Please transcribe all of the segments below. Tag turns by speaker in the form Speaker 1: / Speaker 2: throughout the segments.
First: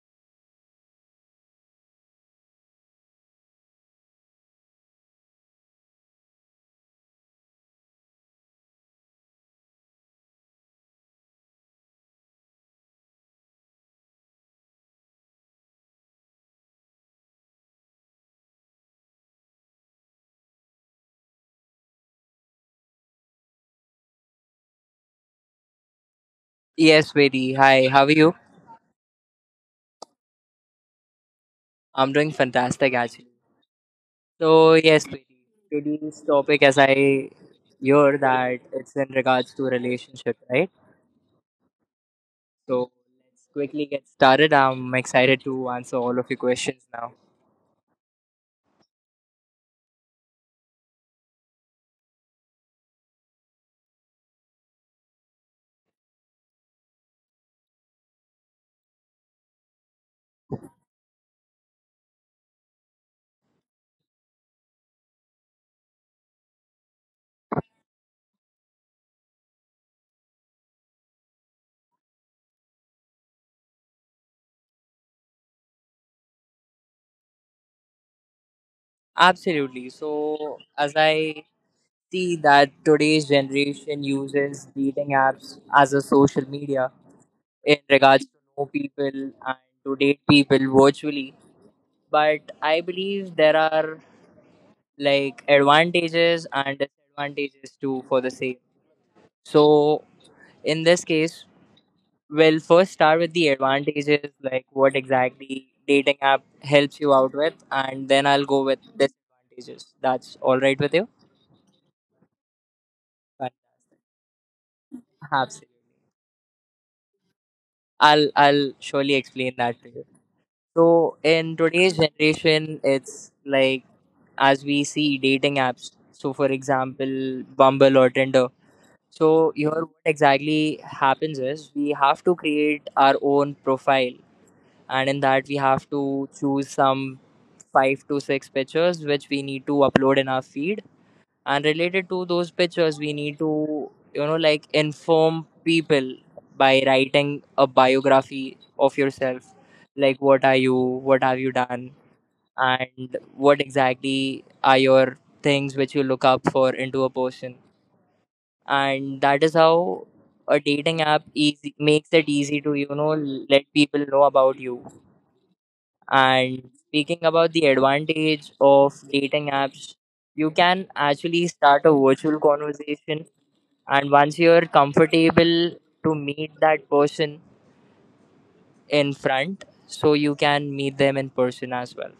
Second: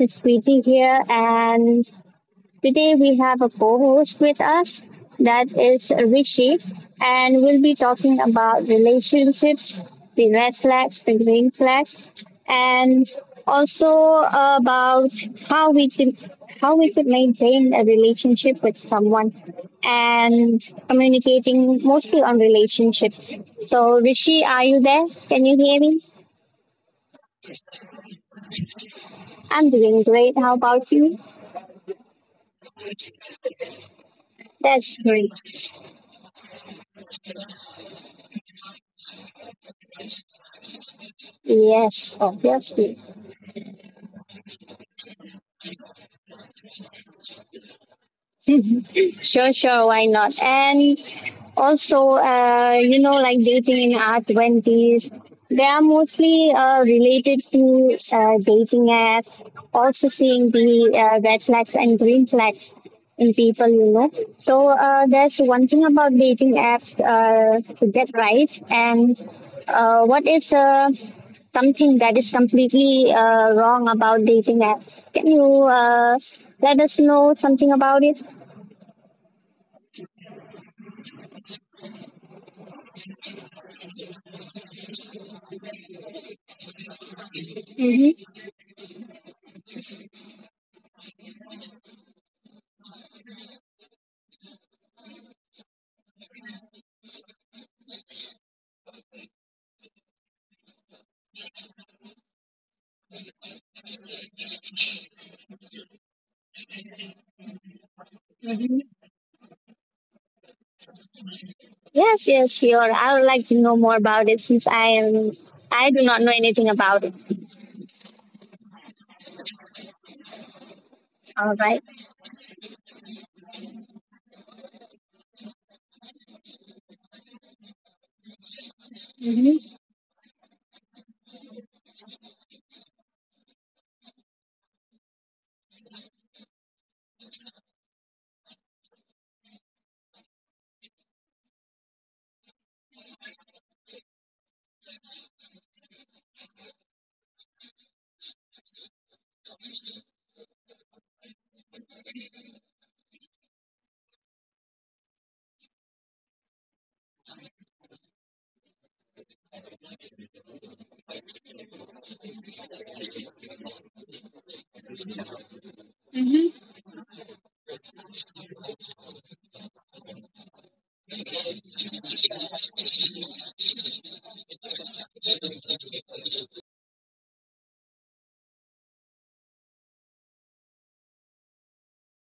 Speaker 1: is Preeti here, and today we have a co host with us, that is Rishi, and we'll be talking about relationships, the red flags, the green flags, and also about how we can how we could maintain a relationship with someone and communicating mostly on relationships. So Rishi, are you there? Can you hear me?
Speaker 2: Yes, Vedi. Hi, how are you?
Speaker 1: I'm doing great. How about you?
Speaker 2: I'm doing fantastic actually. So
Speaker 1: That's
Speaker 2: yes, Vedi.
Speaker 1: great.
Speaker 2: Today's topic, as I hear that it's in regards to relationship, right?
Speaker 1: Yes,
Speaker 2: So
Speaker 1: obviously.
Speaker 2: let's quickly get started. I'm excited to answer all of your questions now.
Speaker 1: Sure, sure, why not? And also, you know, like dating in our 20s, they are mostly related to dating apps, also seeing the red flags and green flags in people, you know. So there's one thing about dating apps to get right, and what is something that is completely wrong about dating apps? Can you let us know something about it?
Speaker 2: Absolutely. So as I see that today's generation uses dating apps as a social media in regards to know people and to date people virtually, but I believe there are like advantages and disadvantages too for the same. So in this case, we'll first start with the advantages, like what exactly dating app helps you out with, and then I'll go
Speaker 1: Mhm.
Speaker 2: with disadvantages. That's all right with you?
Speaker 1: Yes, yes, sure. I would like to know more
Speaker 2: Fantastic.
Speaker 1: about it, since I am
Speaker 2: Absolutely.
Speaker 1: I do not know anything about it.
Speaker 2: I'll surely explain that to you. So
Speaker 1: All
Speaker 2: in
Speaker 1: right.
Speaker 2: today's generation, it's like as we see dating apps. So for example, Bumble or Tinder. So here,
Speaker 1: Mm-hmm.
Speaker 2: what exactly happens is we have to create our own profile, and in that we have to choose some five to six pictures which we need to upload in our feed. And related to those pictures, we need to, you know, like inform people by writing a biography of yourself, like what are you, what have you done, and what exactly are your things which you look up for into a person. And that is how a dating app easy makes it easy to, you know, let people know about you.
Speaker 1: Mm-hmm.
Speaker 2: And speaking about the advantage of dating apps, you can actually start a virtual conversation, and once you're comfortable to meet that person in front, so you can meet them in person as well.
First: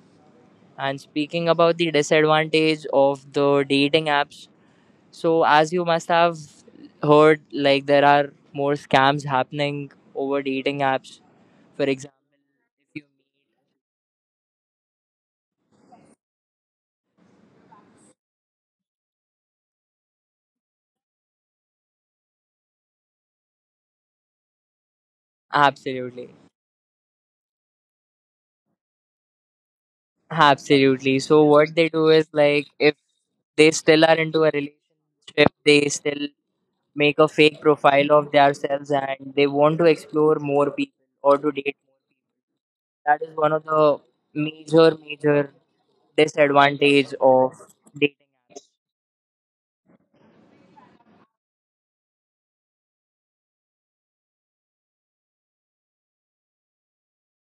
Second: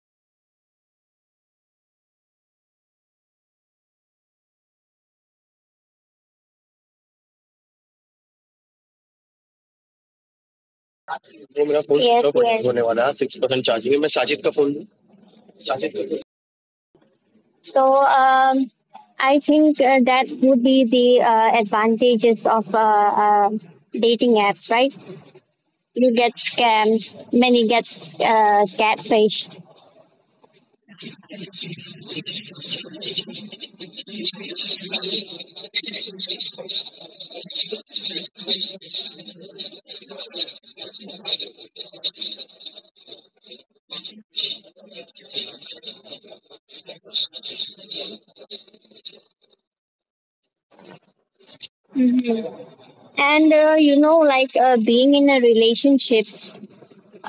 Speaker 2: And speaking about the disadvantage of the dating apps. So, as you must have heard, like there are more scams happening over dating apps. For
Speaker 1: Yes,
Speaker 2: example, if you
Speaker 1: yes. So um, I think that would be the advantages of dating apps, right? You
Speaker 2: absolutely,
Speaker 1: get scammed, many get catfished.
Speaker 2: absolutely. So, what they do is like if they still are into a relationship, they still make a fake profile of themselves and they want to explore more people or to date more. That is one of the major disadvantage of dating.
Speaker 1: hmm And you know, like being in a relationship.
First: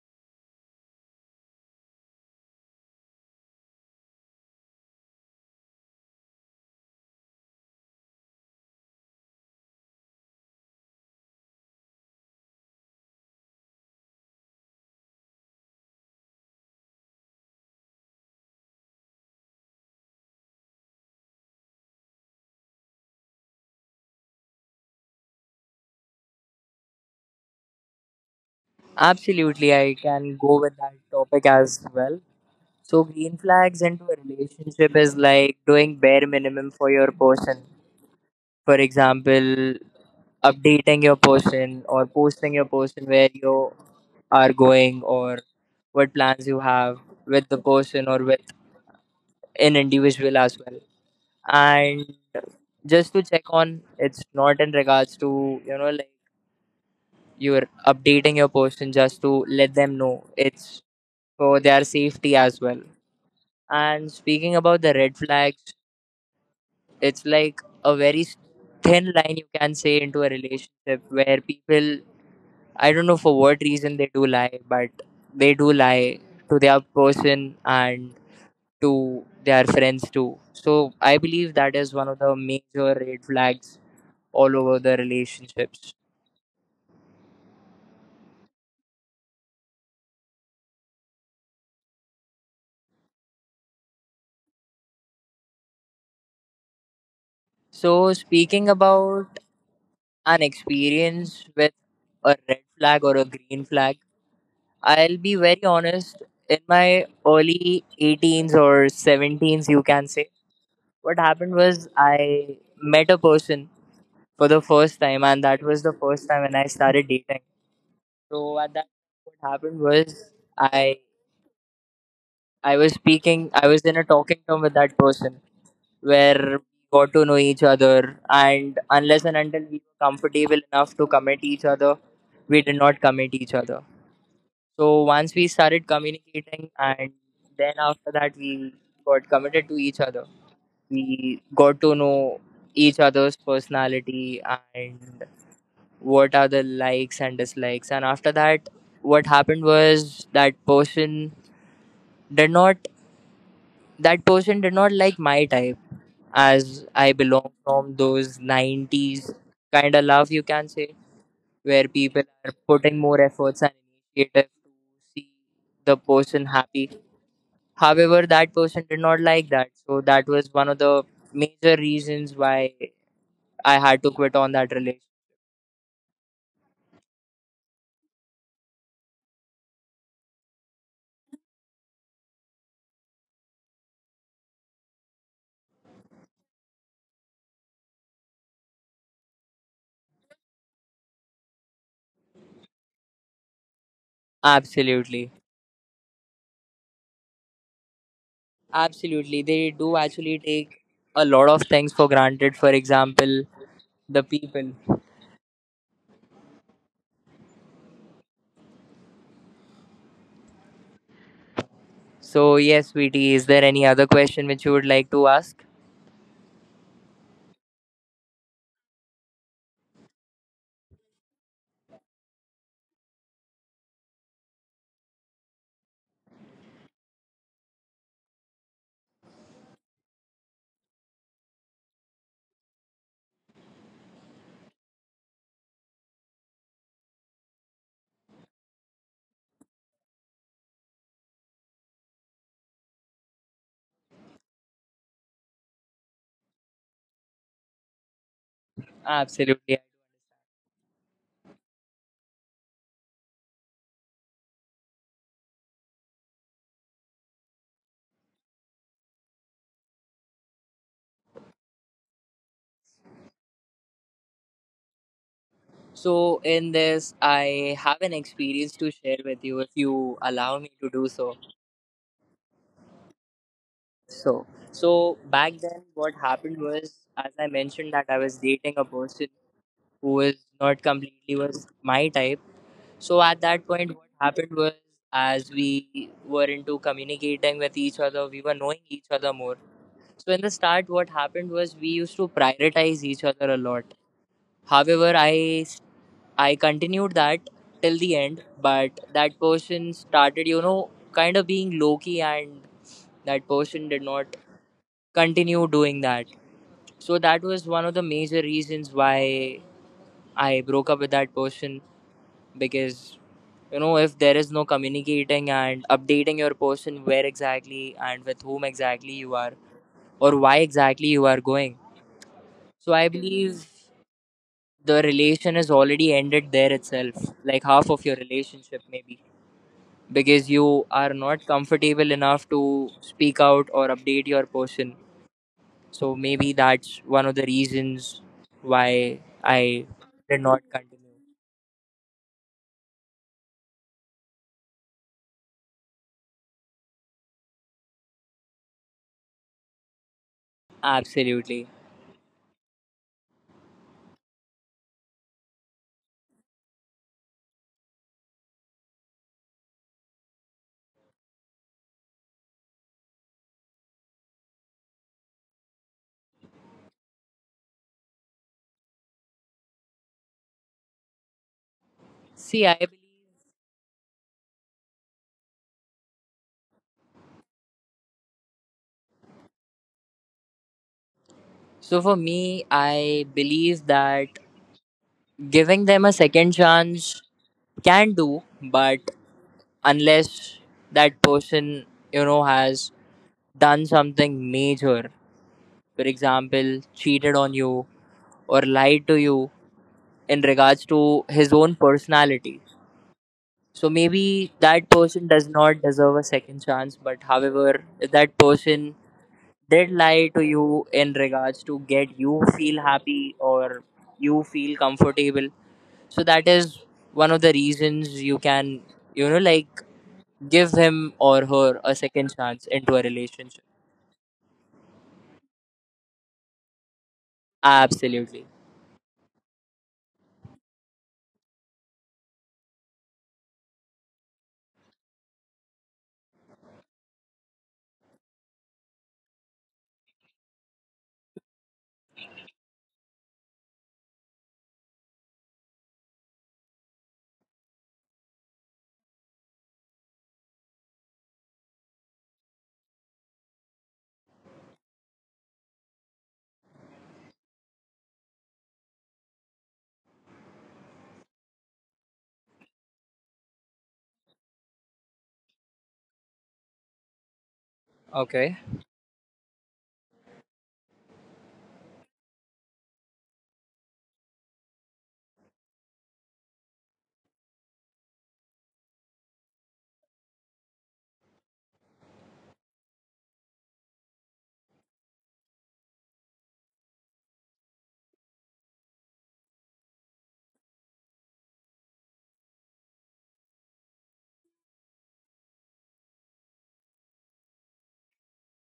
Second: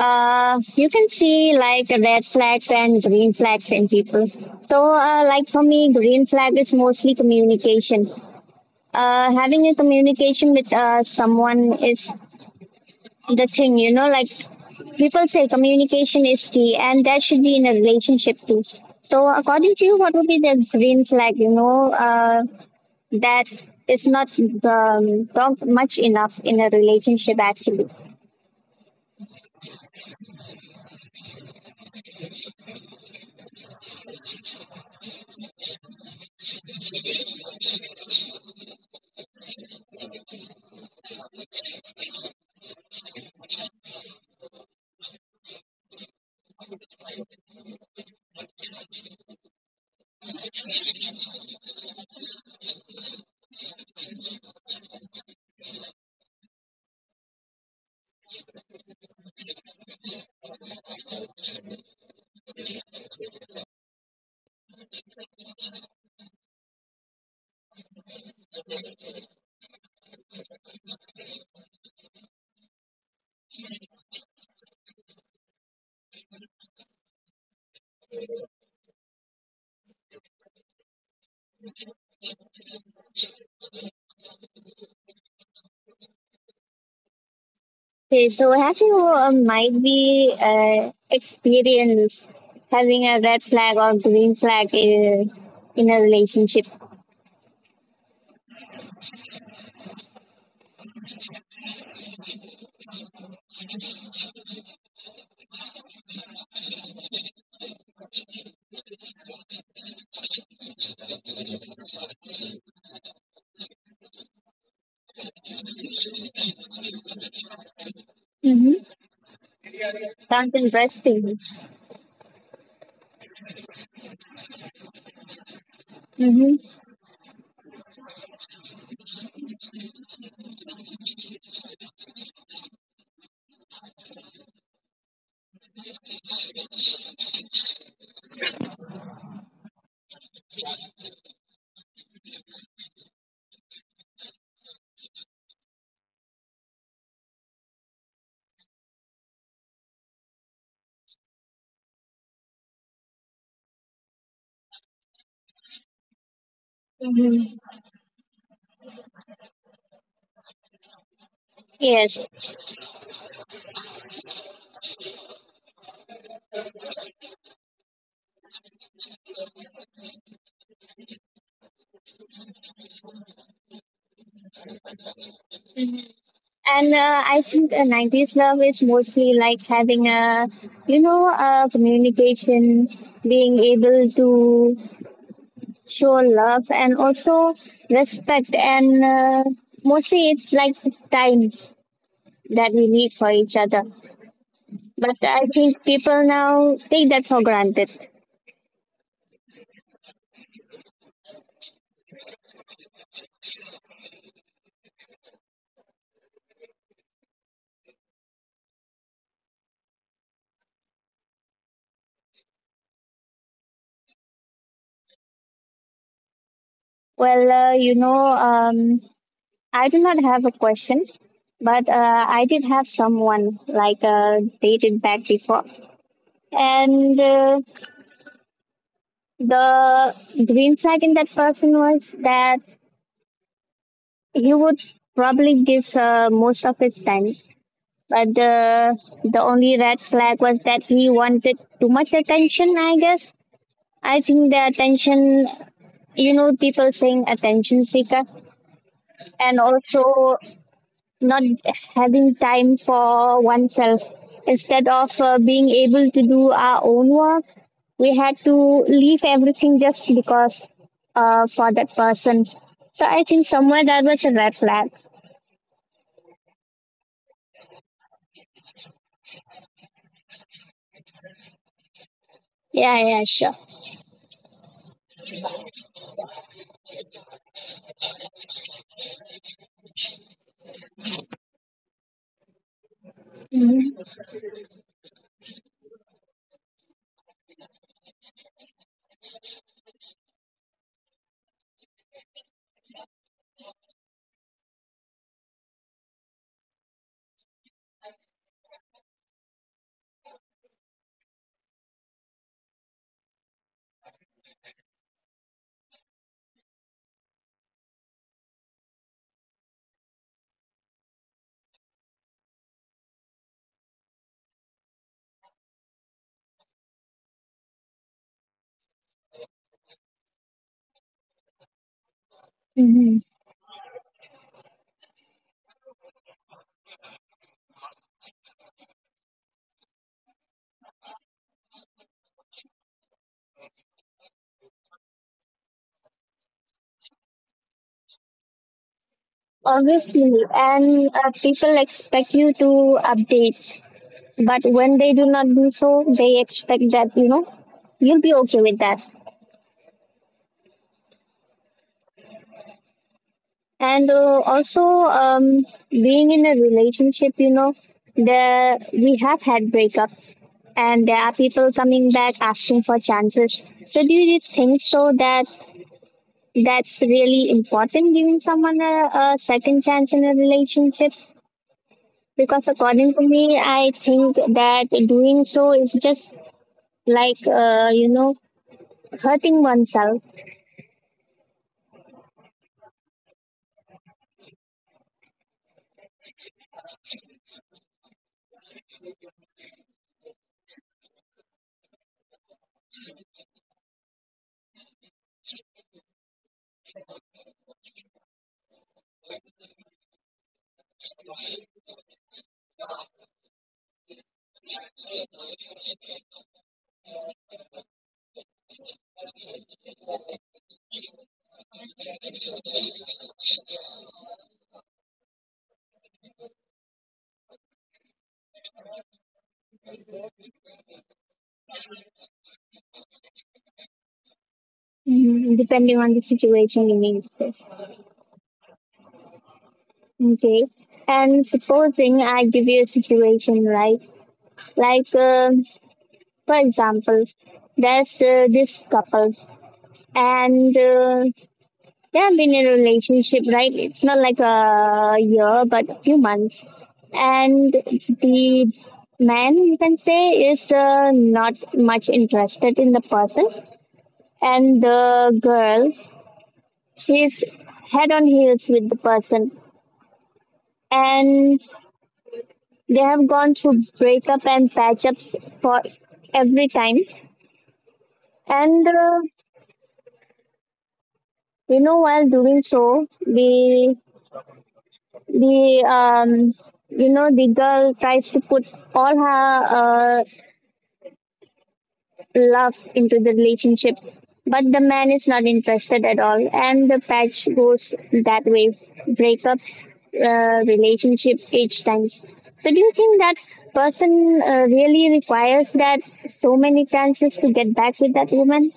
Speaker 1: You can see like red flags and green flags in people. So, like for me, green flag is mostly communication. Having a communication with someone is the thing, you know, like people say communication is key, and that should be in a relationship too. So, according to you, what would be the green flag, you know, that is not much enough in a relationship actually?
Speaker 2: Absolutely, I can go with that topic as well. So, green flags into a relationship is like doing bare minimum for your person. For example, updating your person or posting your person where you are going or what plans you have with the person or with an individual as well. And just to check on, it's not in regards to, you know, like you're updating your person just to let them know it's for their safety as well. And speaking about the red flags, it's like a very thin line you can say into a relationship where people, I don't know for what reason they do lie, but they do lie to their person and to their friends too. So I believe that is one of the major red flags all over the relationships.
Speaker 1: Okay, so have you might be experienced having a red flag or green flag in a relationship?
Speaker 2: So speaking about an experience with a red flag or a green flag, I'll be very honest. In my early 18s or 17s, you can say, what happened was I met a person for the first time, and that was the first time when I started dating. So, at
Speaker 1: Mm-hmm.
Speaker 2: that, what happened was
Speaker 1: Sounds
Speaker 2: I
Speaker 1: interesting.
Speaker 2: I was speaking, I was in a talking term with that person where we
Speaker 1: Mm-hmm.
Speaker 2: got to know each other, and unless and until we were comfortable enough to commit each other, we did not commit each other. So once we started communicating, and then after that, we got committed to each other. We got to know each other's personality and what are the likes and dislikes, and after that, what happened was did not that person did not like my type as I
Speaker 1: Mm-hmm.
Speaker 2: belong from those 90s kind of love, you can say, where
Speaker 1: Yes,
Speaker 2: people are putting more efforts and initiative to see the person happy. However, that person did not like that. So, that was one of the major reasons why I had to quit on that relation.
Speaker 1: and I think a 90s love is mostly like having a, you know, a communication, being able to show love and also respect, and mostly it's like time that we need for each other. But
Speaker 2: Absolutely.
Speaker 1: I think people now take that for granted.
Speaker 2: Absolutely. They do actually take a lot of things for granted. For example, the people. So, yes, Sweetie, is there any other question which you would like to ask?
Speaker 1: Well, you know, I do not have a question, but I did have someone like dated back before, and the green flag in that person was that he would probably give most of his time. But the only red flag was that he wanted too much attention. I guess I think the attention, you know, people saying attention seeker. And
Speaker 2: Absolutely.
Speaker 1: also not having time for oneself. Instead of being able to do our own work, we had to leave everything just because for that person. So I think somewhere that was a red flag.
Speaker 2: So, in this, I have an experience to share with you if you allow me to do so.
Speaker 1: Yeah, yeah, sure.
Speaker 2: So back then, what happened was, as I mentioned, that I was dating a person who is not completely was my type. So at that
Speaker 1: Mm-hmm.
Speaker 2: point, what happened was as we were into communicating with each other, we were knowing each other more. So in the start, what happened was we used to prioritize each other a lot. However, I continued that till the end, but that person started, you know, kind of being low key, and that person did not continue doing that. So that was one of the major reasons why I broke up with that person because you know if there is no communicating and updating your person where exactly and with whom exactly you are or why exactly you are going, so I
Speaker 1: hmm
Speaker 2: believe the relation is already ended there itself, like half of your relationship maybe, because you are not comfortable enough to speak out or update your person. So maybe that's one of the reasons why I
Speaker 1: Obviously,
Speaker 2: did not
Speaker 1: and
Speaker 2: continue.
Speaker 1: people expect you to update, but when they do not do so, they expect that, you know, you'll be okay with that.
Speaker 2: Absolutely.
Speaker 1: And also being in a relationship, you know, there we have had breakups, and there are people coming back asking for chances. So do you think so that that's really important, giving someone a second chance in a relationship? Because
Speaker 2: See, I believe.
Speaker 1: according to me, I think that doing so is just like, you know, hurting oneself.
Speaker 2: So for me, I believe that giving them a second chance can do, but unless that person, you know, has done something major, for example, cheated on you or lied to you in regards to his own personality. So maybe that person does not deserve a second chance, but however, if that person did lie to you in regards to get you feel happy or you feel comfortable, so that is one of the reasons you can, you know, like give him or her a second chance into a relationship.
Speaker 1: Mm, depending on the situation, you mean.
Speaker 2: Absolutely.
Speaker 1: Okay. And supposing I give you a situation, right? Like, for example, there's this couple, and they have been in a relationship, right? It's not like a year, but a few months. And the man, you can say, is not much interested in the person. And the girl, she's head on heels with the person. And they have gone through breakup and patch ups for every time. And
Speaker 2: Okay.
Speaker 1: you know, while doing so, the you know, the girl tries to put all her uh, love into the relationship, but the man is not interested at all, and the patch goes that way, breakup, relationship each time. So, do you think that person really requires that so many chances to get back with that woman?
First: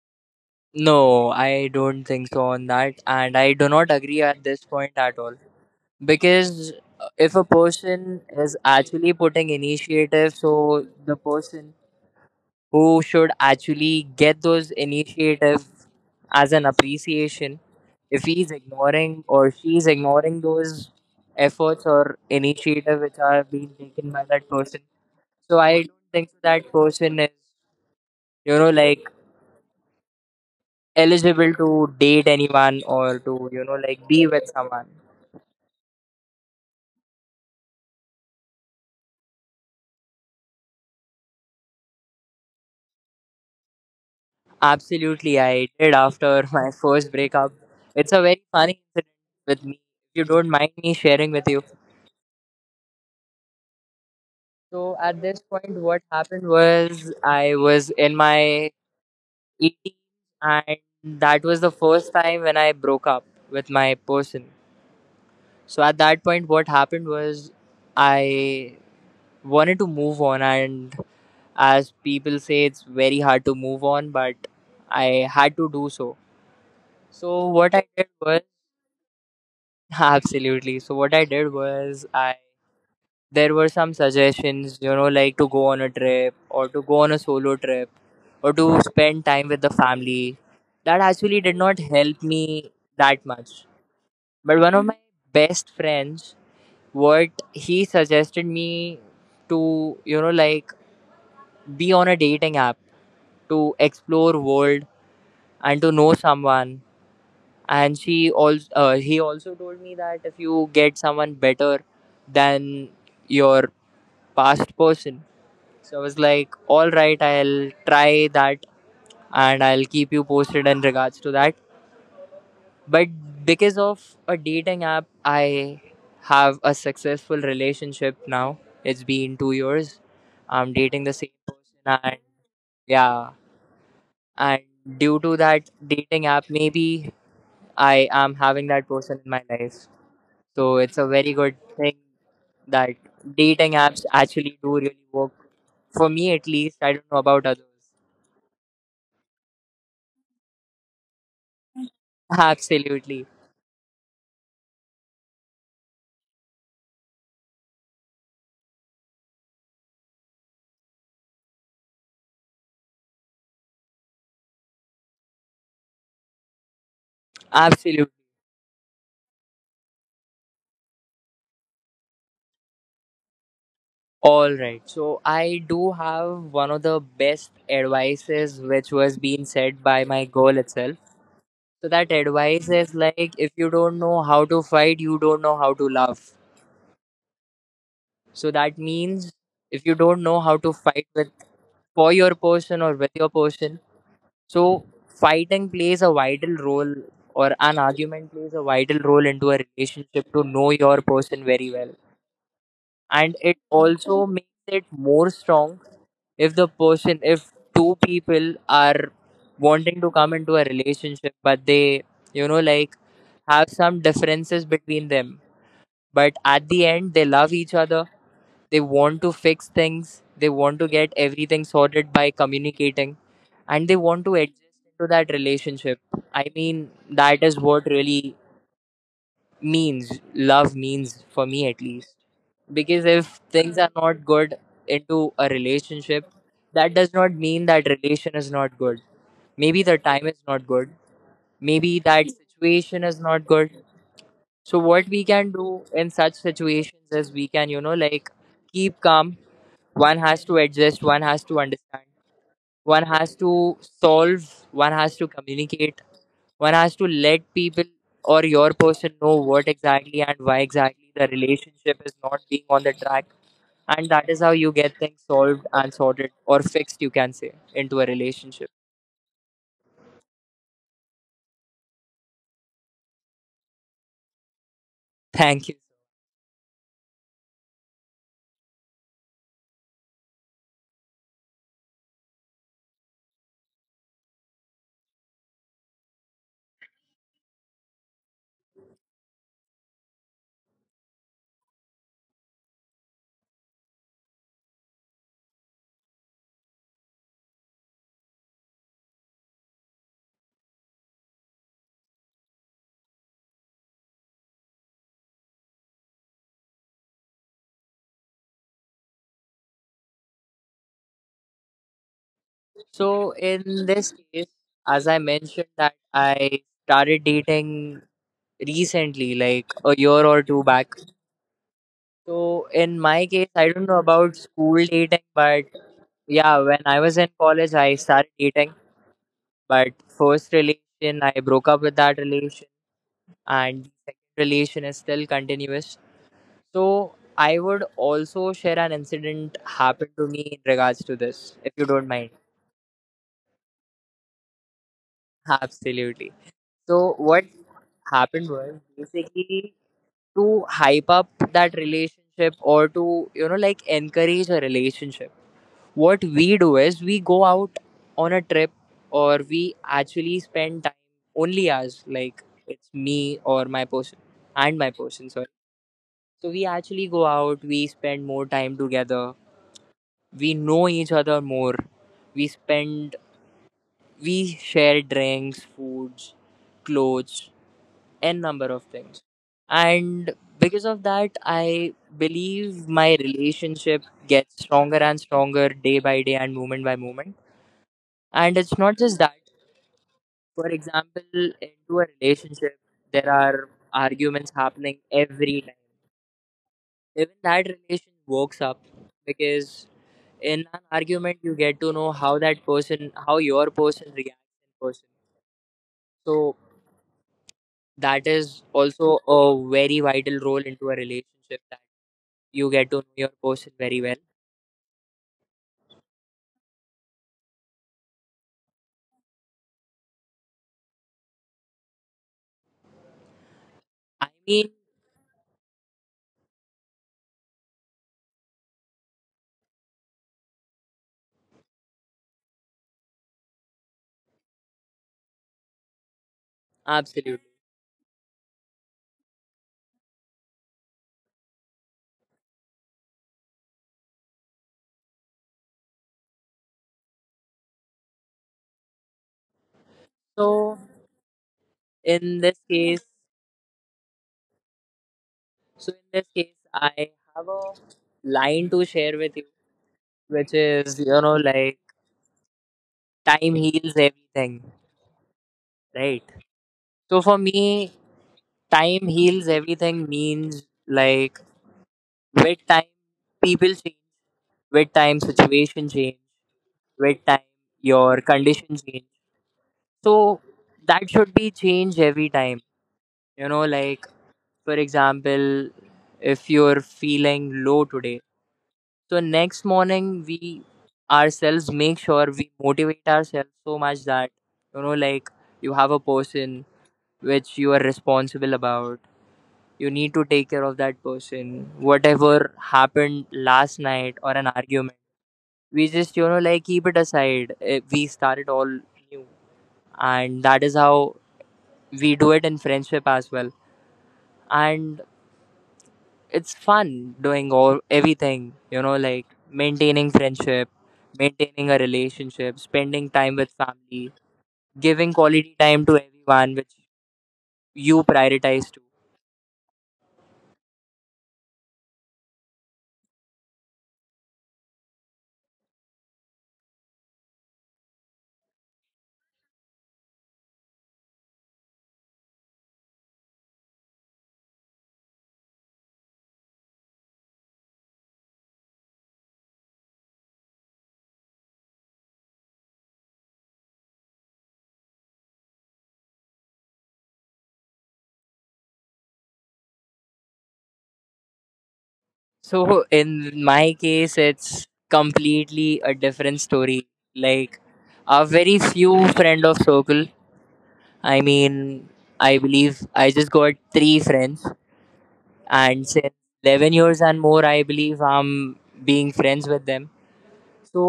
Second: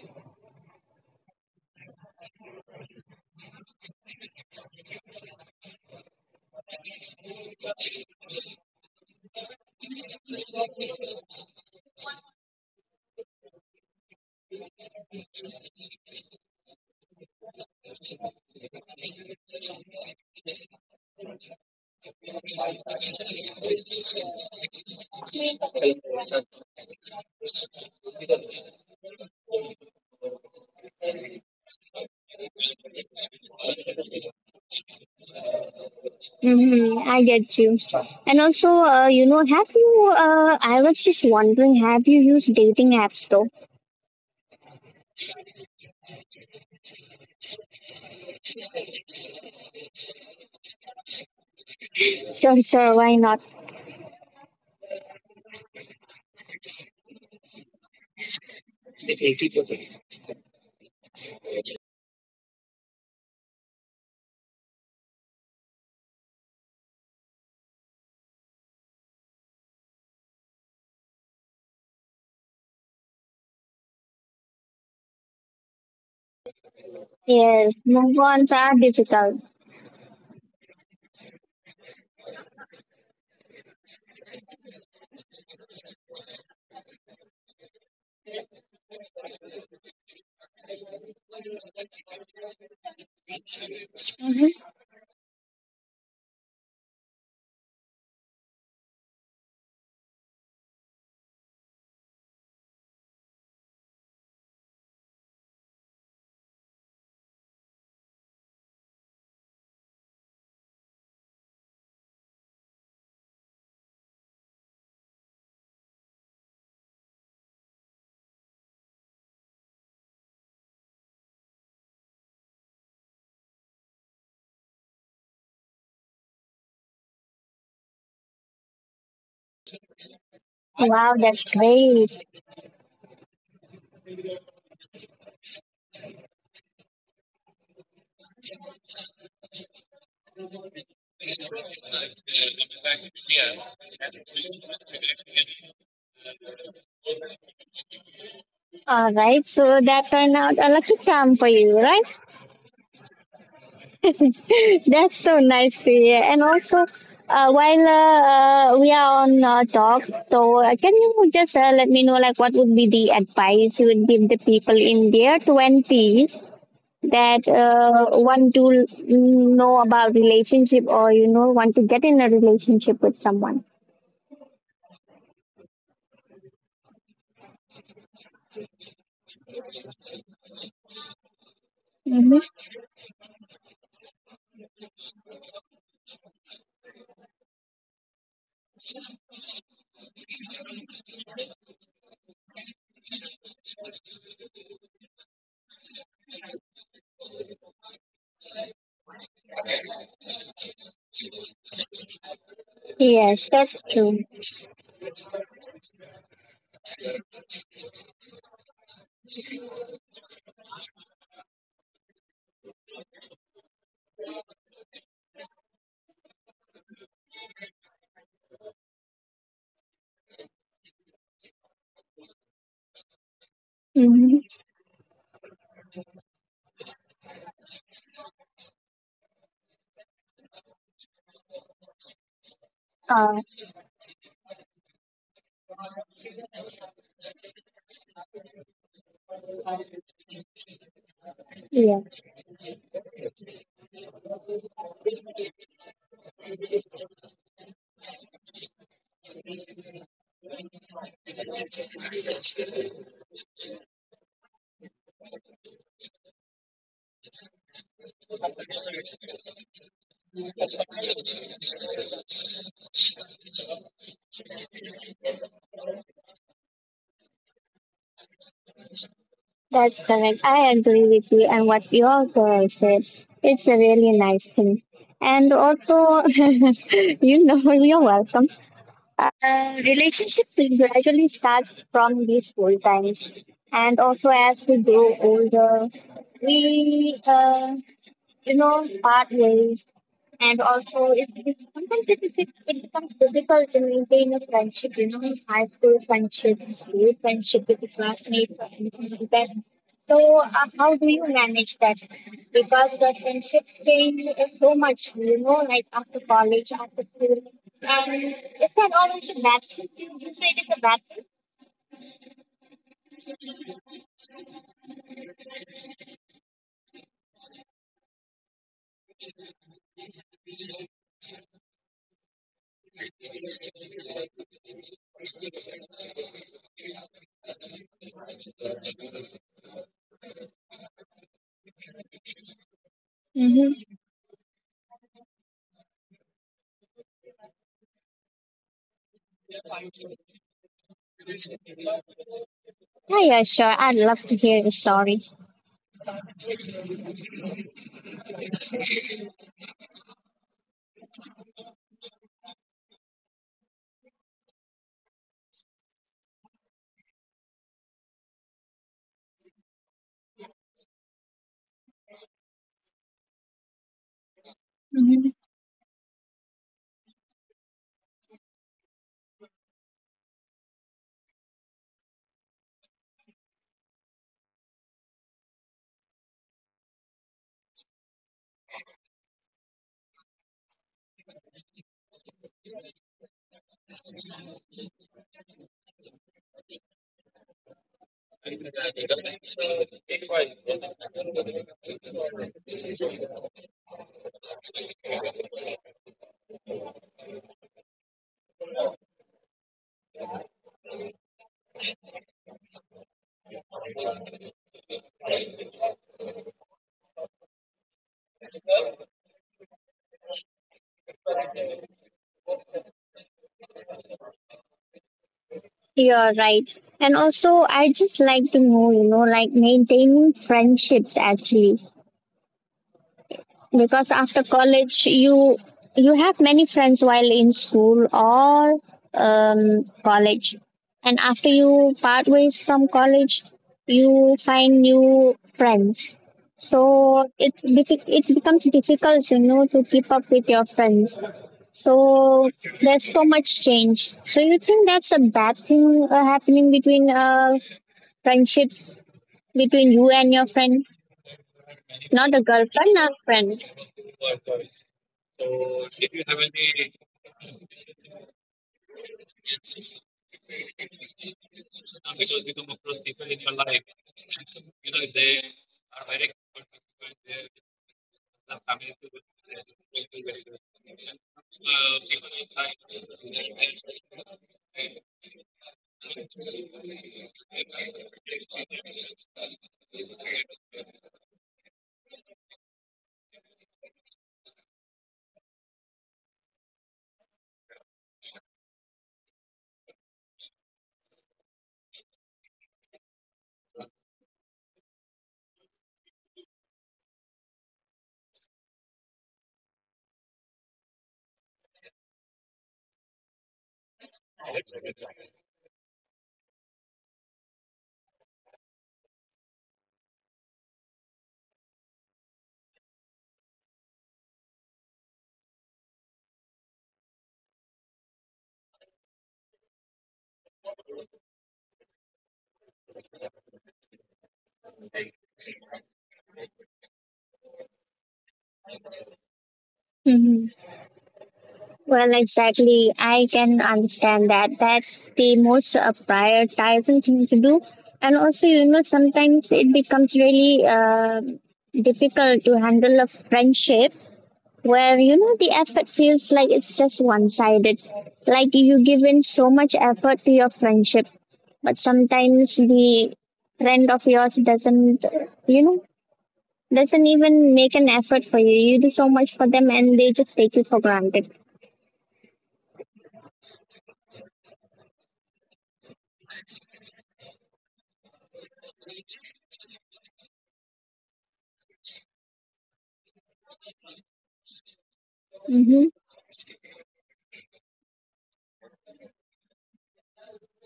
Speaker 2: No, I don't think so on that and I do not agree at this point at all, because if a person is actually putting initiative, so the person who should actually get those initiatives as an appreciation. If he's ignoring or she's ignoring those efforts or initiative which are being taken by that person, so I don't think that person is, you know, like eligible to date anyone or to, you know, like be with someone.
Speaker 1: Mm-hmm, I get you. And also, you know, have you, I was just wondering, have you used dating apps though?
Speaker 2: Absolutely, I did after my first breakup. It's a very funny incident with me. If you don't mind me sharing with you.
Speaker 1: Sure, sure, why not?
Speaker 2: So at this point, what happened was I was in my 18, and that was the first time when I broke up with my person. So at that point, what happened was I wanted to move on, and as people say, it's very hard to move on, but I had to do so. So what I
Speaker 1: Yes,
Speaker 2: did
Speaker 1: move
Speaker 2: was
Speaker 1: ons are difficult.
Speaker 2: absolutely. So what I did was I there were some suggestions, you know, like to go on a trip or to go on a solo trip or to spend time with the family. That actually did not help me that much. But one of
Speaker 1: hmm
Speaker 2: my best friends, what he suggested me to, you know, like be on a dating app to explore world and to know someone. And she also he also told me that if you get someone better than your past person. So I was like, all right, I'll try that and I'll keep you posted in regards to that. But because of a dating app, I have a successful relationship now. It's been 2 years. I'm dating the same
Speaker 1: Wow, that's
Speaker 2: person and
Speaker 1: great.
Speaker 2: yeah. And due to that dating app, maybe I am having that person in my life. So it's a very good thing that dating apps actually do really work. For me at least, I don't know about others.
Speaker 1: All right, so that turned out a lucky charm for you, right?
Speaker 2: Absolutely.
Speaker 1: That's so nice to hear. And also, while we are on talk, so can you just let me know, like, what would be the advice you would give the people in their twenties that
Speaker 2: Absolutely.
Speaker 1: want to know about relationship, or you know, want to get in a relationship with someone?
Speaker 2: All right. So I do have one of the best advices which was being said by my girl itself. So that
Speaker 1: hmm
Speaker 2: advice is like if you don't know how to fight, you don't know how to love. So that means if you don't know how to fight with for your person or with your person. So fighting plays a vital role or an argument plays a vital role into a relationship to know your person very well and it
Speaker 1: Yes, that's
Speaker 2: also
Speaker 1: true.
Speaker 2: makes it more strong if the person if two people are wanting to come into a relationship but they you know like have some differences between them but at the end they love each other they want to fix things they want to get everything sorted by communicating and they want to
Speaker 1: Mm-hmm.
Speaker 2: adjust to that relationship. I mean that is what really means love means for me at least, because if
Speaker 1: Uh,
Speaker 2: things are not good into a relationship that does not mean that relation is not good, maybe the time is not good, maybe
Speaker 1: yeah.
Speaker 2: that situation is not good. So what we can do in such situations is we can, you know, like keep calm. One has to adjust, one has to understand, one has to solve, one has to communicate, one has to let people or your person know what exactly and why exactly the relationship is not being on the track. And that is how you get things solved and sorted or fixed, you can say, into a relationship.
Speaker 1: That's correct. I agree with you and what your girl said. It's a really nice thing.
Speaker 2: Thank
Speaker 1: And
Speaker 2: you.
Speaker 1: also, you know, you're welcome. Relationships gradually starts from these school times. And also as we grow older, we you know, pathways. And also, sometimes it becomes difficult to maintain a friendship, you know, high school friendship with the classmates or anything like that. So, how do you manage that? Because the friendships change so much, you know, like after college, after school. And is that always a bad thing? Do you say it is a bad thing?
Speaker 2: So in this case, as I mentioned that I started dating recently, like a year or two back. So in my case, I don't know about school dating, but yeah, when I was in college, I started dating. But first relation, I broke up with that relation, and the
Speaker 1: Mm-hmm.
Speaker 2: second relation is still continuous. So I would also share an incident happened to me in regards to this, if you don't mind.
Speaker 1: Yeah, yeah, sure. I'd love to hear the story.
Speaker 2: Absolutely. So what happened was basically to hype up that relationship or to like encourage a relationship. What we do is we go out on a trip, or we actually spend time only as, like, it's me or my person and my person, sorry. So we actually go out, we spend more time together, we know each other more, we spend we share drinks, foods, clothes, n number of things, and because of that I believe my relationship gets stronger and stronger day by day and moment by moment. And it's not just that. For example, into a relationship, there are arguments happening every time. Even that relation works up, because in an argument you get to know how that person how your person reacts in person. So that is also a very vital role into a relationship, that you get to know your person very well.
Speaker 1: You're right. And also, I just like to know, you know, like maintaining friendships actually,
Speaker 2: I
Speaker 1: because after
Speaker 2: mean,
Speaker 1: college, you have many friends while in school or college, and after you part ways from college, you find new friends. So
Speaker 2: absolutely.
Speaker 1: it's it becomes difficult, you know, to keep up with your friends. So there's so much change. So you think that's a bad thing happening between friendship between you and your
Speaker 2: So
Speaker 1: friend,
Speaker 2: in
Speaker 1: not
Speaker 2: this
Speaker 1: a
Speaker 2: case,
Speaker 1: girlfriend, a friend.
Speaker 2: so in this case, I have a line to share with you, which is, like, time heals everything, right? So for me, time heals everything means, like, with time people change, with time situation change, with time your condition change. So that should be changed every time. Like, for example, if you're feeling low today, so next morning we ourselves make sure we motivate ourselves so much that, like, you have a person which you are responsible about. You need to take care of that person. Whatever happened last night or an argument, we just, like, keep it aside. We start it all new, and that is how we do it in friendship as well. And it's fun doing all everything, like, maintaining friendship, maintaining a relationship, spending time with family, giving quality time to everyone which you prioritize to.
Speaker 1: hmm Well, exactly. I can understand that. That's the most prioritizing thing to do. And also, you know, sometimes it becomes really difficult to handle a friendship where you know the effort feels like it's just one sided, like you give in so much effort to your friendship, but sometimes the friend of yours doesn't, you know, doesn't even make an effort for you. You do so much for them, and they just take you for granted.
Speaker 2: So in my case it's completely a different story. Like, a very few friend of circle, I mean, I believe I just got three friends, and
Speaker 1: Mm-hmm.
Speaker 2: since 11 years and more I believe I'm being friends with them. So,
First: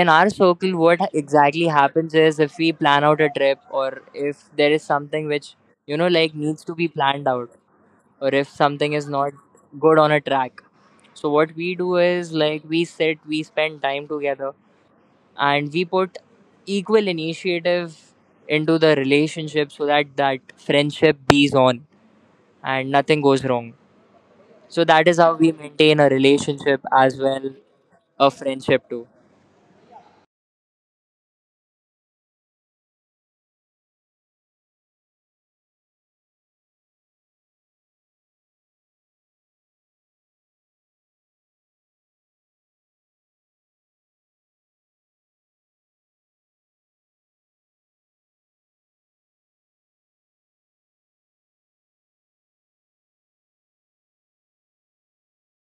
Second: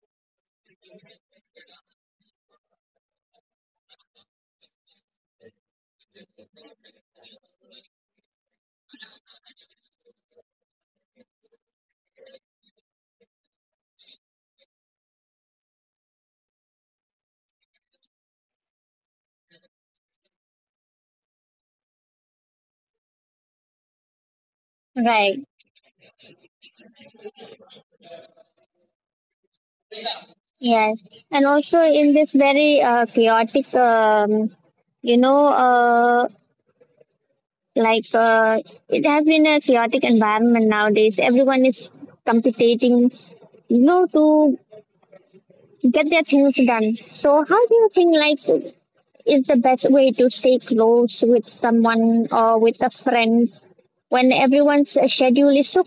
Speaker 2: in our circle, what exactly happens is, if we plan out a trip, or if there is something which, like, needs to be planned out, or if something is not good on a track. So, what we do is, like, we sit, we spend time together, and we put equal initiative into the relationship so that that friendship be on and nothing goes wrong. So, that is how
Speaker 1: Right.
Speaker 2: we maintain a relationship as well, a friendship too.
Speaker 1: Yes, and also in this very chaotic you know, like, it has been a chaotic environment nowadays. Everyone is competing, you know, to get their things done. So how do you think, like, is the best way to stay close with someone or with a friend when everyone's schedule is so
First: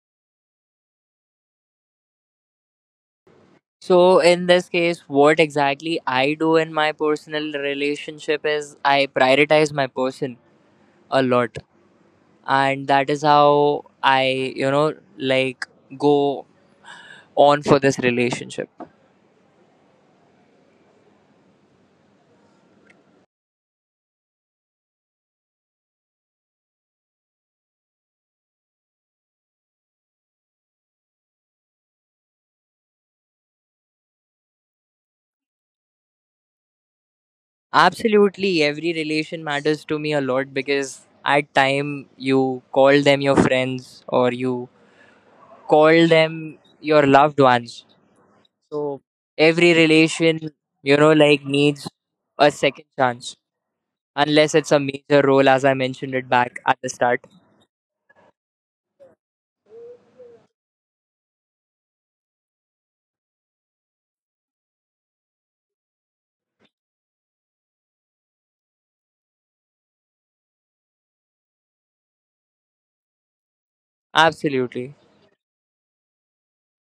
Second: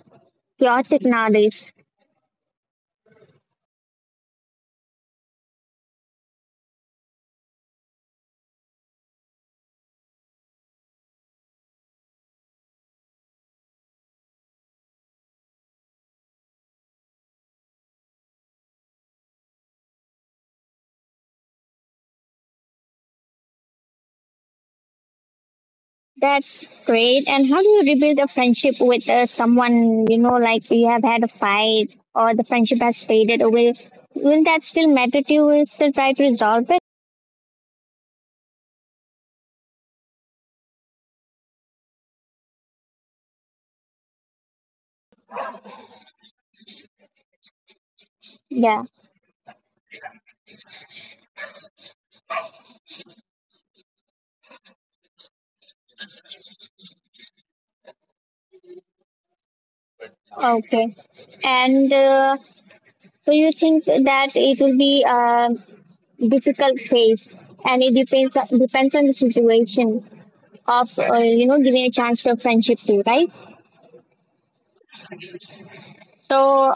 Speaker 1: chaotic nowadays?
Speaker 2: So in this case, what exactly I do in my personal relationship is I prioritize my person a lot, and that is how I, like, go on for this relationship.
Speaker 1: That's great. And how do you rebuild a friendship with someone, you know, like you have had a fight, or the friendship has faded away? Will that still matter to you? Will you still try to resolve it?
Speaker 2: Absolutely, every relation matters to me a lot, because at time you call them your friends or you call them your loved ones.
Speaker 1: Yeah.
Speaker 2: So every relation, like, needs a second chance. Unless it's a major role, as I mentioned it back at the start.
Speaker 1: Okay. And do you think that it will be a difficult phase? And it depends depends on the situation of, you know, giving a chance for friendship too, right?
Speaker 2: Absolutely.
Speaker 1: So,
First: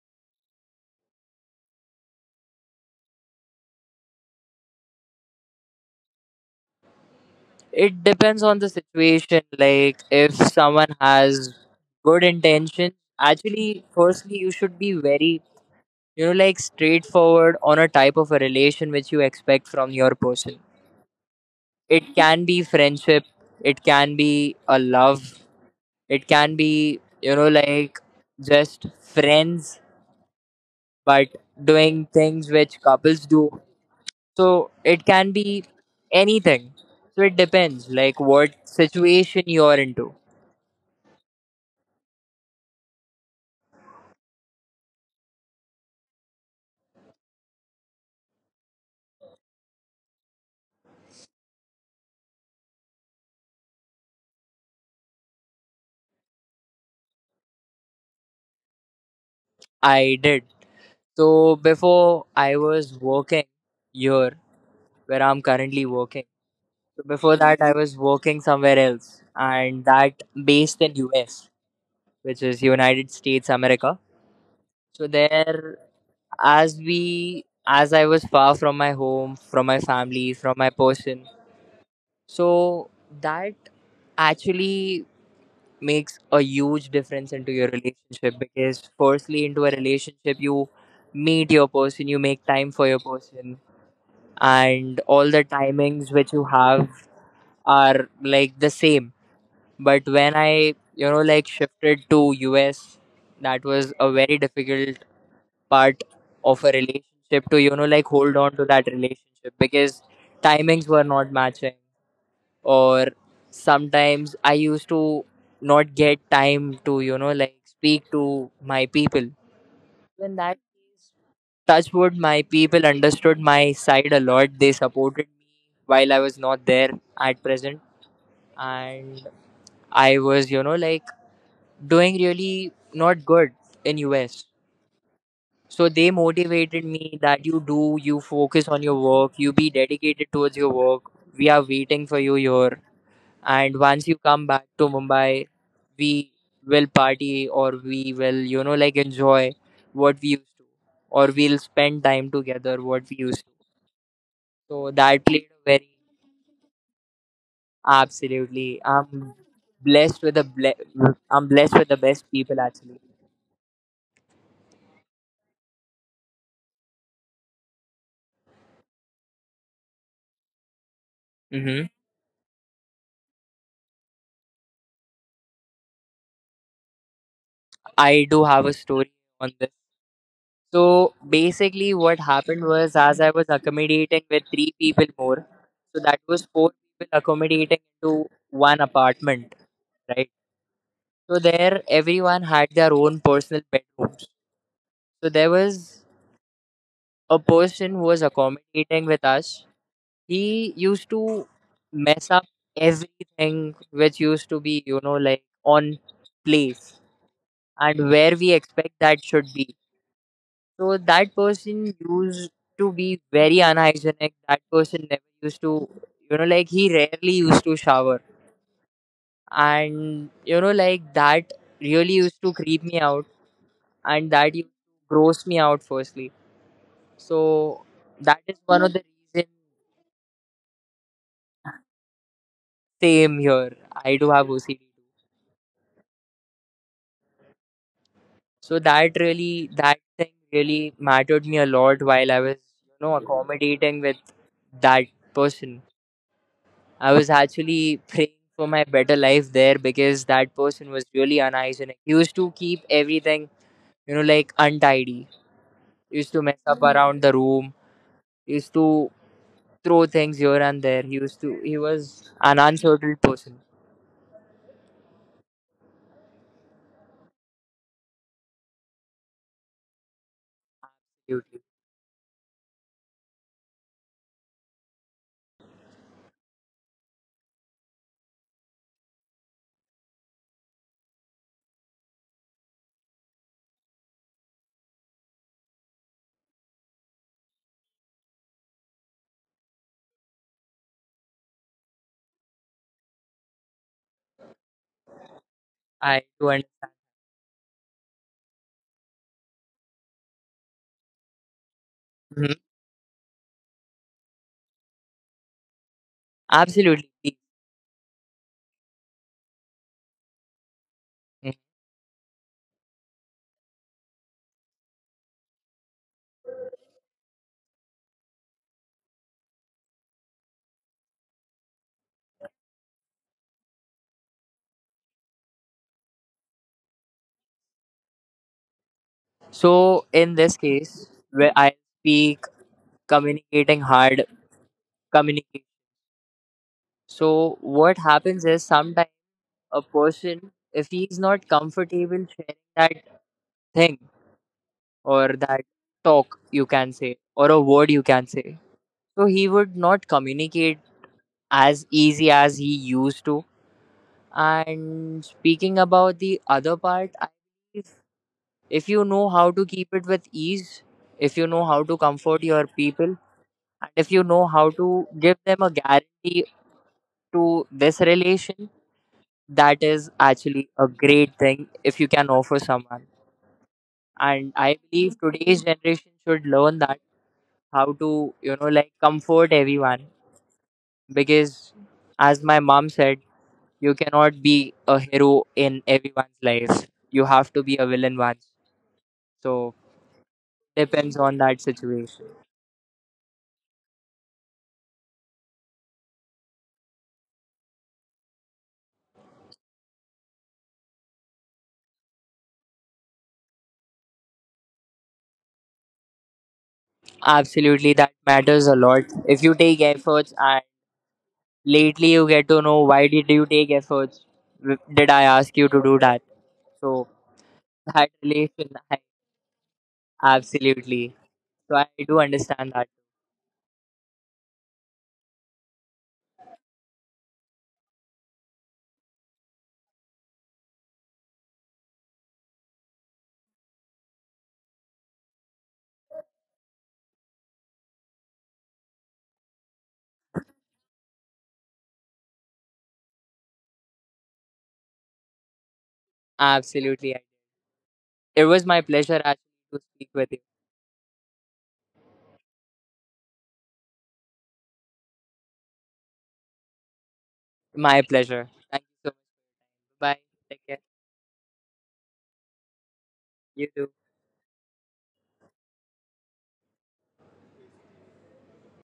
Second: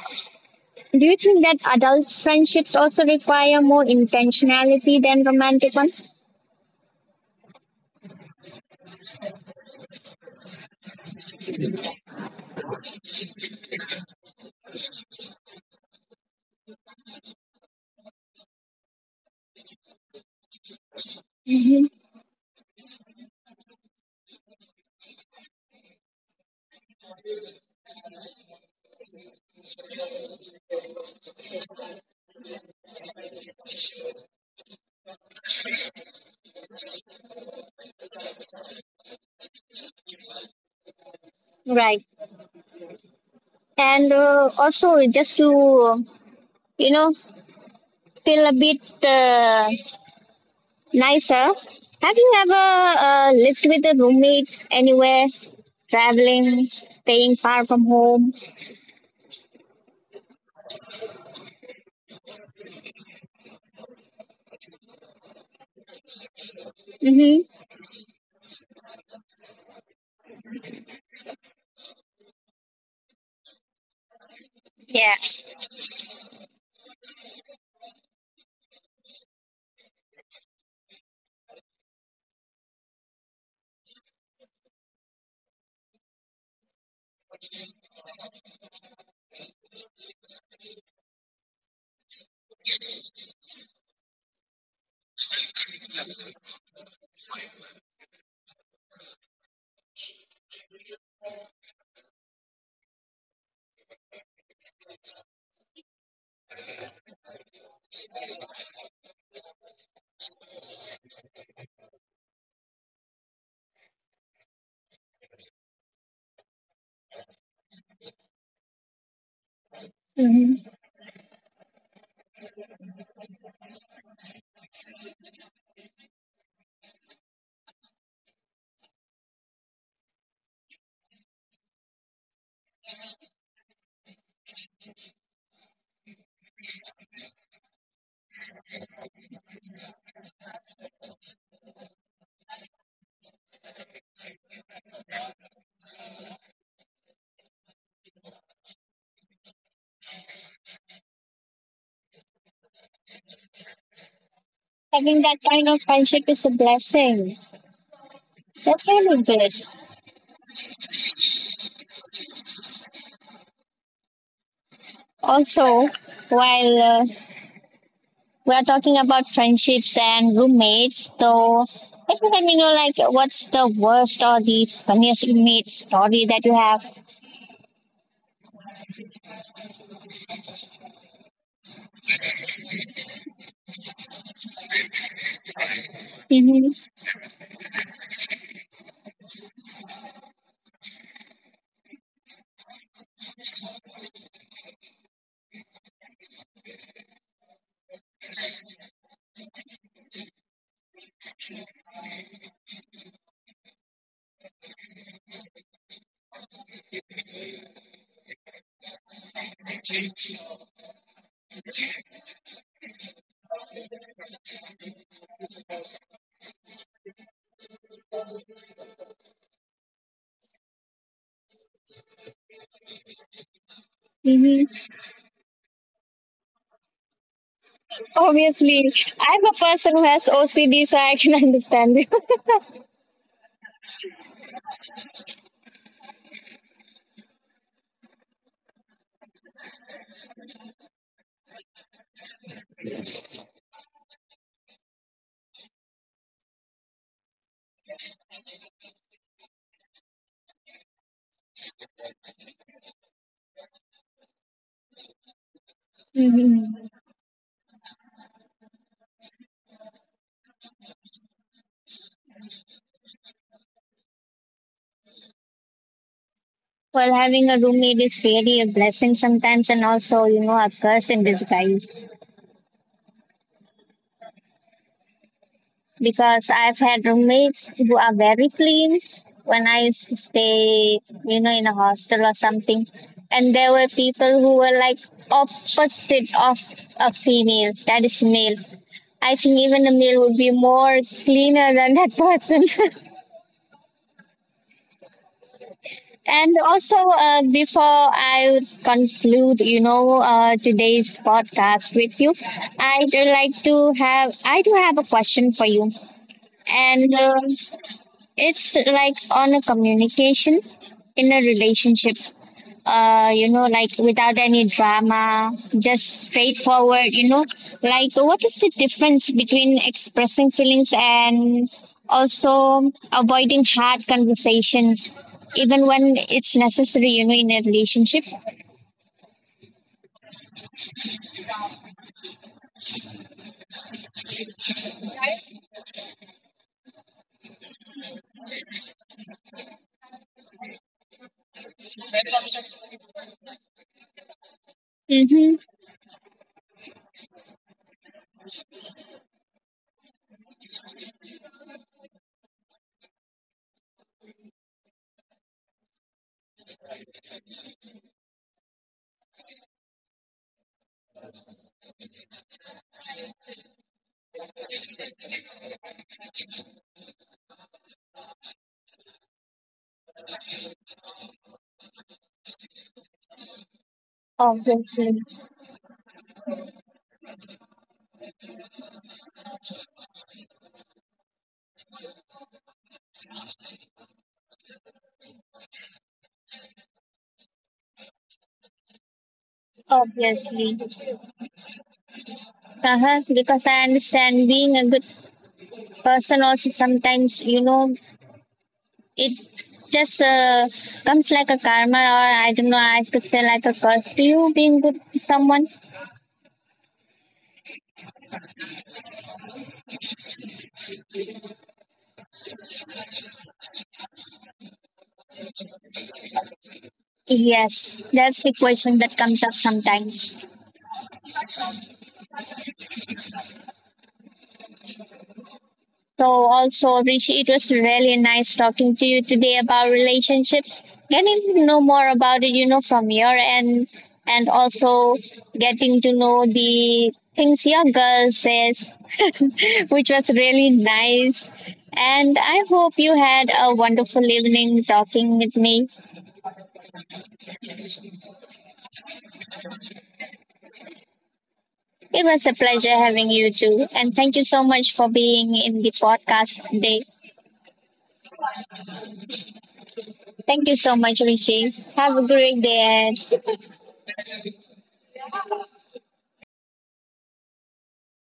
Speaker 1: do you think that adult friendships also require more intentionality than romantic ones?
Speaker 2: It depends on the situation. Like, if someone has good intention, actually, firstly, you should be very, like, straightforward on a type of a relation which you expect from your person.
Speaker 1: hmm
Speaker 2: It can be friendship, it can be a love, it can be, like, just friends, but doing things which couples do. So it can be anything. So it depends, like, what situation you're into.
Speaker 1: Right. And also, just to you know feel a bit. Nicer. Have you ever lived with a roommate anywhere? Traveling, staying far from home?
Speaker 2: I did. So before I was working here, where I'm currently working. So before
Speaker 1: Mm-hmm.
Speaker 2: that, I was working somewhere else, and that based in US, which is United States America. So
Speaker 1: Yeah.
Speaker 2: there, as I was far from my home, from my family, from my person. So that actually makes a huge difference into your relationship, because firstly into a relationship you meet your person, you make time for your person, and all the timings which you have are, like, the same. But when I, like, shifted to US, that was a very difficult part of a relationship, to, like, hold on to that relationship, because timings were not matching, or sometimes I used to not get time to, like, speak to my people. In that
Speaker 1: hmm
Speaker 2: case, touch wood, my people understood my side a lot, they supported me while I was not there at present, and I was, like, doing really not good in US. So they motivated me that you focus on your work, you be dedicated towards your work, we are waiting for you here, and once you come back to Mumbai, we will party, or we will, like, enjoy what we used to, or we'll spend time together what we used to. So that
Speaker 1: Having that
Speaker 2: played a
Speaker 1: kind
Speaker 2: very...
Speaker 1: of friendship is a blessing.
Speaker 2: Absolutely,
Speaker 1: That's really
Speaker 2: I'm
Speaker 1: good.
Speaker 2: blessed with the best people actually.
Speaker 1: Also, while we are talking about friendships and roommates, so
Speaker 2: Hmm.
Speaker 1: can you let me know, like, what's the worst or the funniest roommate story that you have?
Speaker 2: I do have a story on this. So basically what happened was, as I was accommodating with three people more, so that was four
Speaker 1: Mm-hmm.
Speaker 2: people accommodating to one apartment, right? So there, everyone had their own personal bedrooms. So there was a person who was accommodating with us. He used to mess up everything which used to be, like, on place and where we expect that should be. So that person used to be very unhygienic. That person never used to, like, he rarely used to shower. And, like, that really used to creep me out, and that used
Speaker 1: Mm-hmm.
Speaker 2: to gross me out firstly. So that is one of
Speaker 1: Obviously,
Speaker 2: the reasons.
Speaker 1: I'm a person who has OCD, so I can understand it.
Speaker 2: Same here. I do have OCD too. So that really, that thing really mattered me a lot while I was, accommodating with that person. I was actually praying for my better life there, because that person was really unhygienic. He used to keep everything, like, untidy. He used to mess up
Speaker 1: Mhm.
Speaker 2: around the room. He used to throw things here and there. He used to he was an uncertain person.
Speaker 1: Well, having a roommate is really a blessing sometimes, and also, you know, a curse in
Speaker 2: Absolutely.
Speaker 1: disguise. Because I've had roommates who are very clean when I used to stay, you know, in a hostel or something. And there were people who were like opposite of a female, that is male. I think even a male would be more cleaner than that person.
Speaker 2: I do
Speaker 1: And also, before I would conclude, you know, today's podcast with you,
Speaker 2: understand.
Speaker 1: I do have a question for you,
Speaker 2: Absolutely,
Speaker 1: and
Speaker 2: please.
Speaker 1: it's like on a communication in a
Speaker 2: Mhm.
Speaker 1: relationship. You know, like without any drama, just straightforward. You know, like what is the difference between expressing feelings and also avoiding hard conversations, even when it's necessary? You know, in a relationship.
Speaker 2: So in this case, where I speak communicating hard communication. So what happens is, sometimes a person, if he is not comfortable sharing that thing, or
Speaker 1: Mm-hmm.
Speaker 2: that talk, you can say, or a word, you can say, so he would not communicate as easy as he used to. And speaking about the other part, I believe, if you know how to keep it with ease, if you know how to comfort your people, and if you know how to give them a guarantee to this relation, that is actually a great thing, if you can offer someone. And I believe
Speaker 1: Obviously,
Speaker 2: today's generation should learn that, how to, like, comfort everyone, because, as my mom said, you cannot be a hero in everyone's life. You have to be a villain once. So
Speaker 1: obviously,
Speaker 2: depends on that situation.
Speaker 1: uh-huh. Because I understand being a good person also sometimes, you know, it just comes like a karma, or I don't know, I could say like a curse. Do you being good to someone?
Speaker 2: Absolutely, that matters a lot. If you take efforts, and lately you get to know, why did you take efforts? Did I ask you to do that? So
Speaker 1: Yes,
Speaker 2: that
Speaker 1: that's the
Speaker 2: relation,
Speaker 1: question that comes up sometimes.
Speaker 2: absolutely. So I do understand that.
Speaker 1: So also, Rishi, it was really nice talking to you today about relationships, getting to know more about it, you know, from your end, and also getting to know the things your girl says, which was really nice. And I hope you had a wonderful evening talking with me.
Speaker 2: Absolutely, I do. It was my pleasure actually to speak with you.
Speaker 1: It was a pleasure having you too. And thank you so much for being in the podcast today.
Speaker 2: My pleasure. Thank you so much. Bye. Take
Speaker 1: Thank
Speaker 2: care.
Speaker 1: you so much, Rishi. Have a great day ahead.
Speaker 2: You too.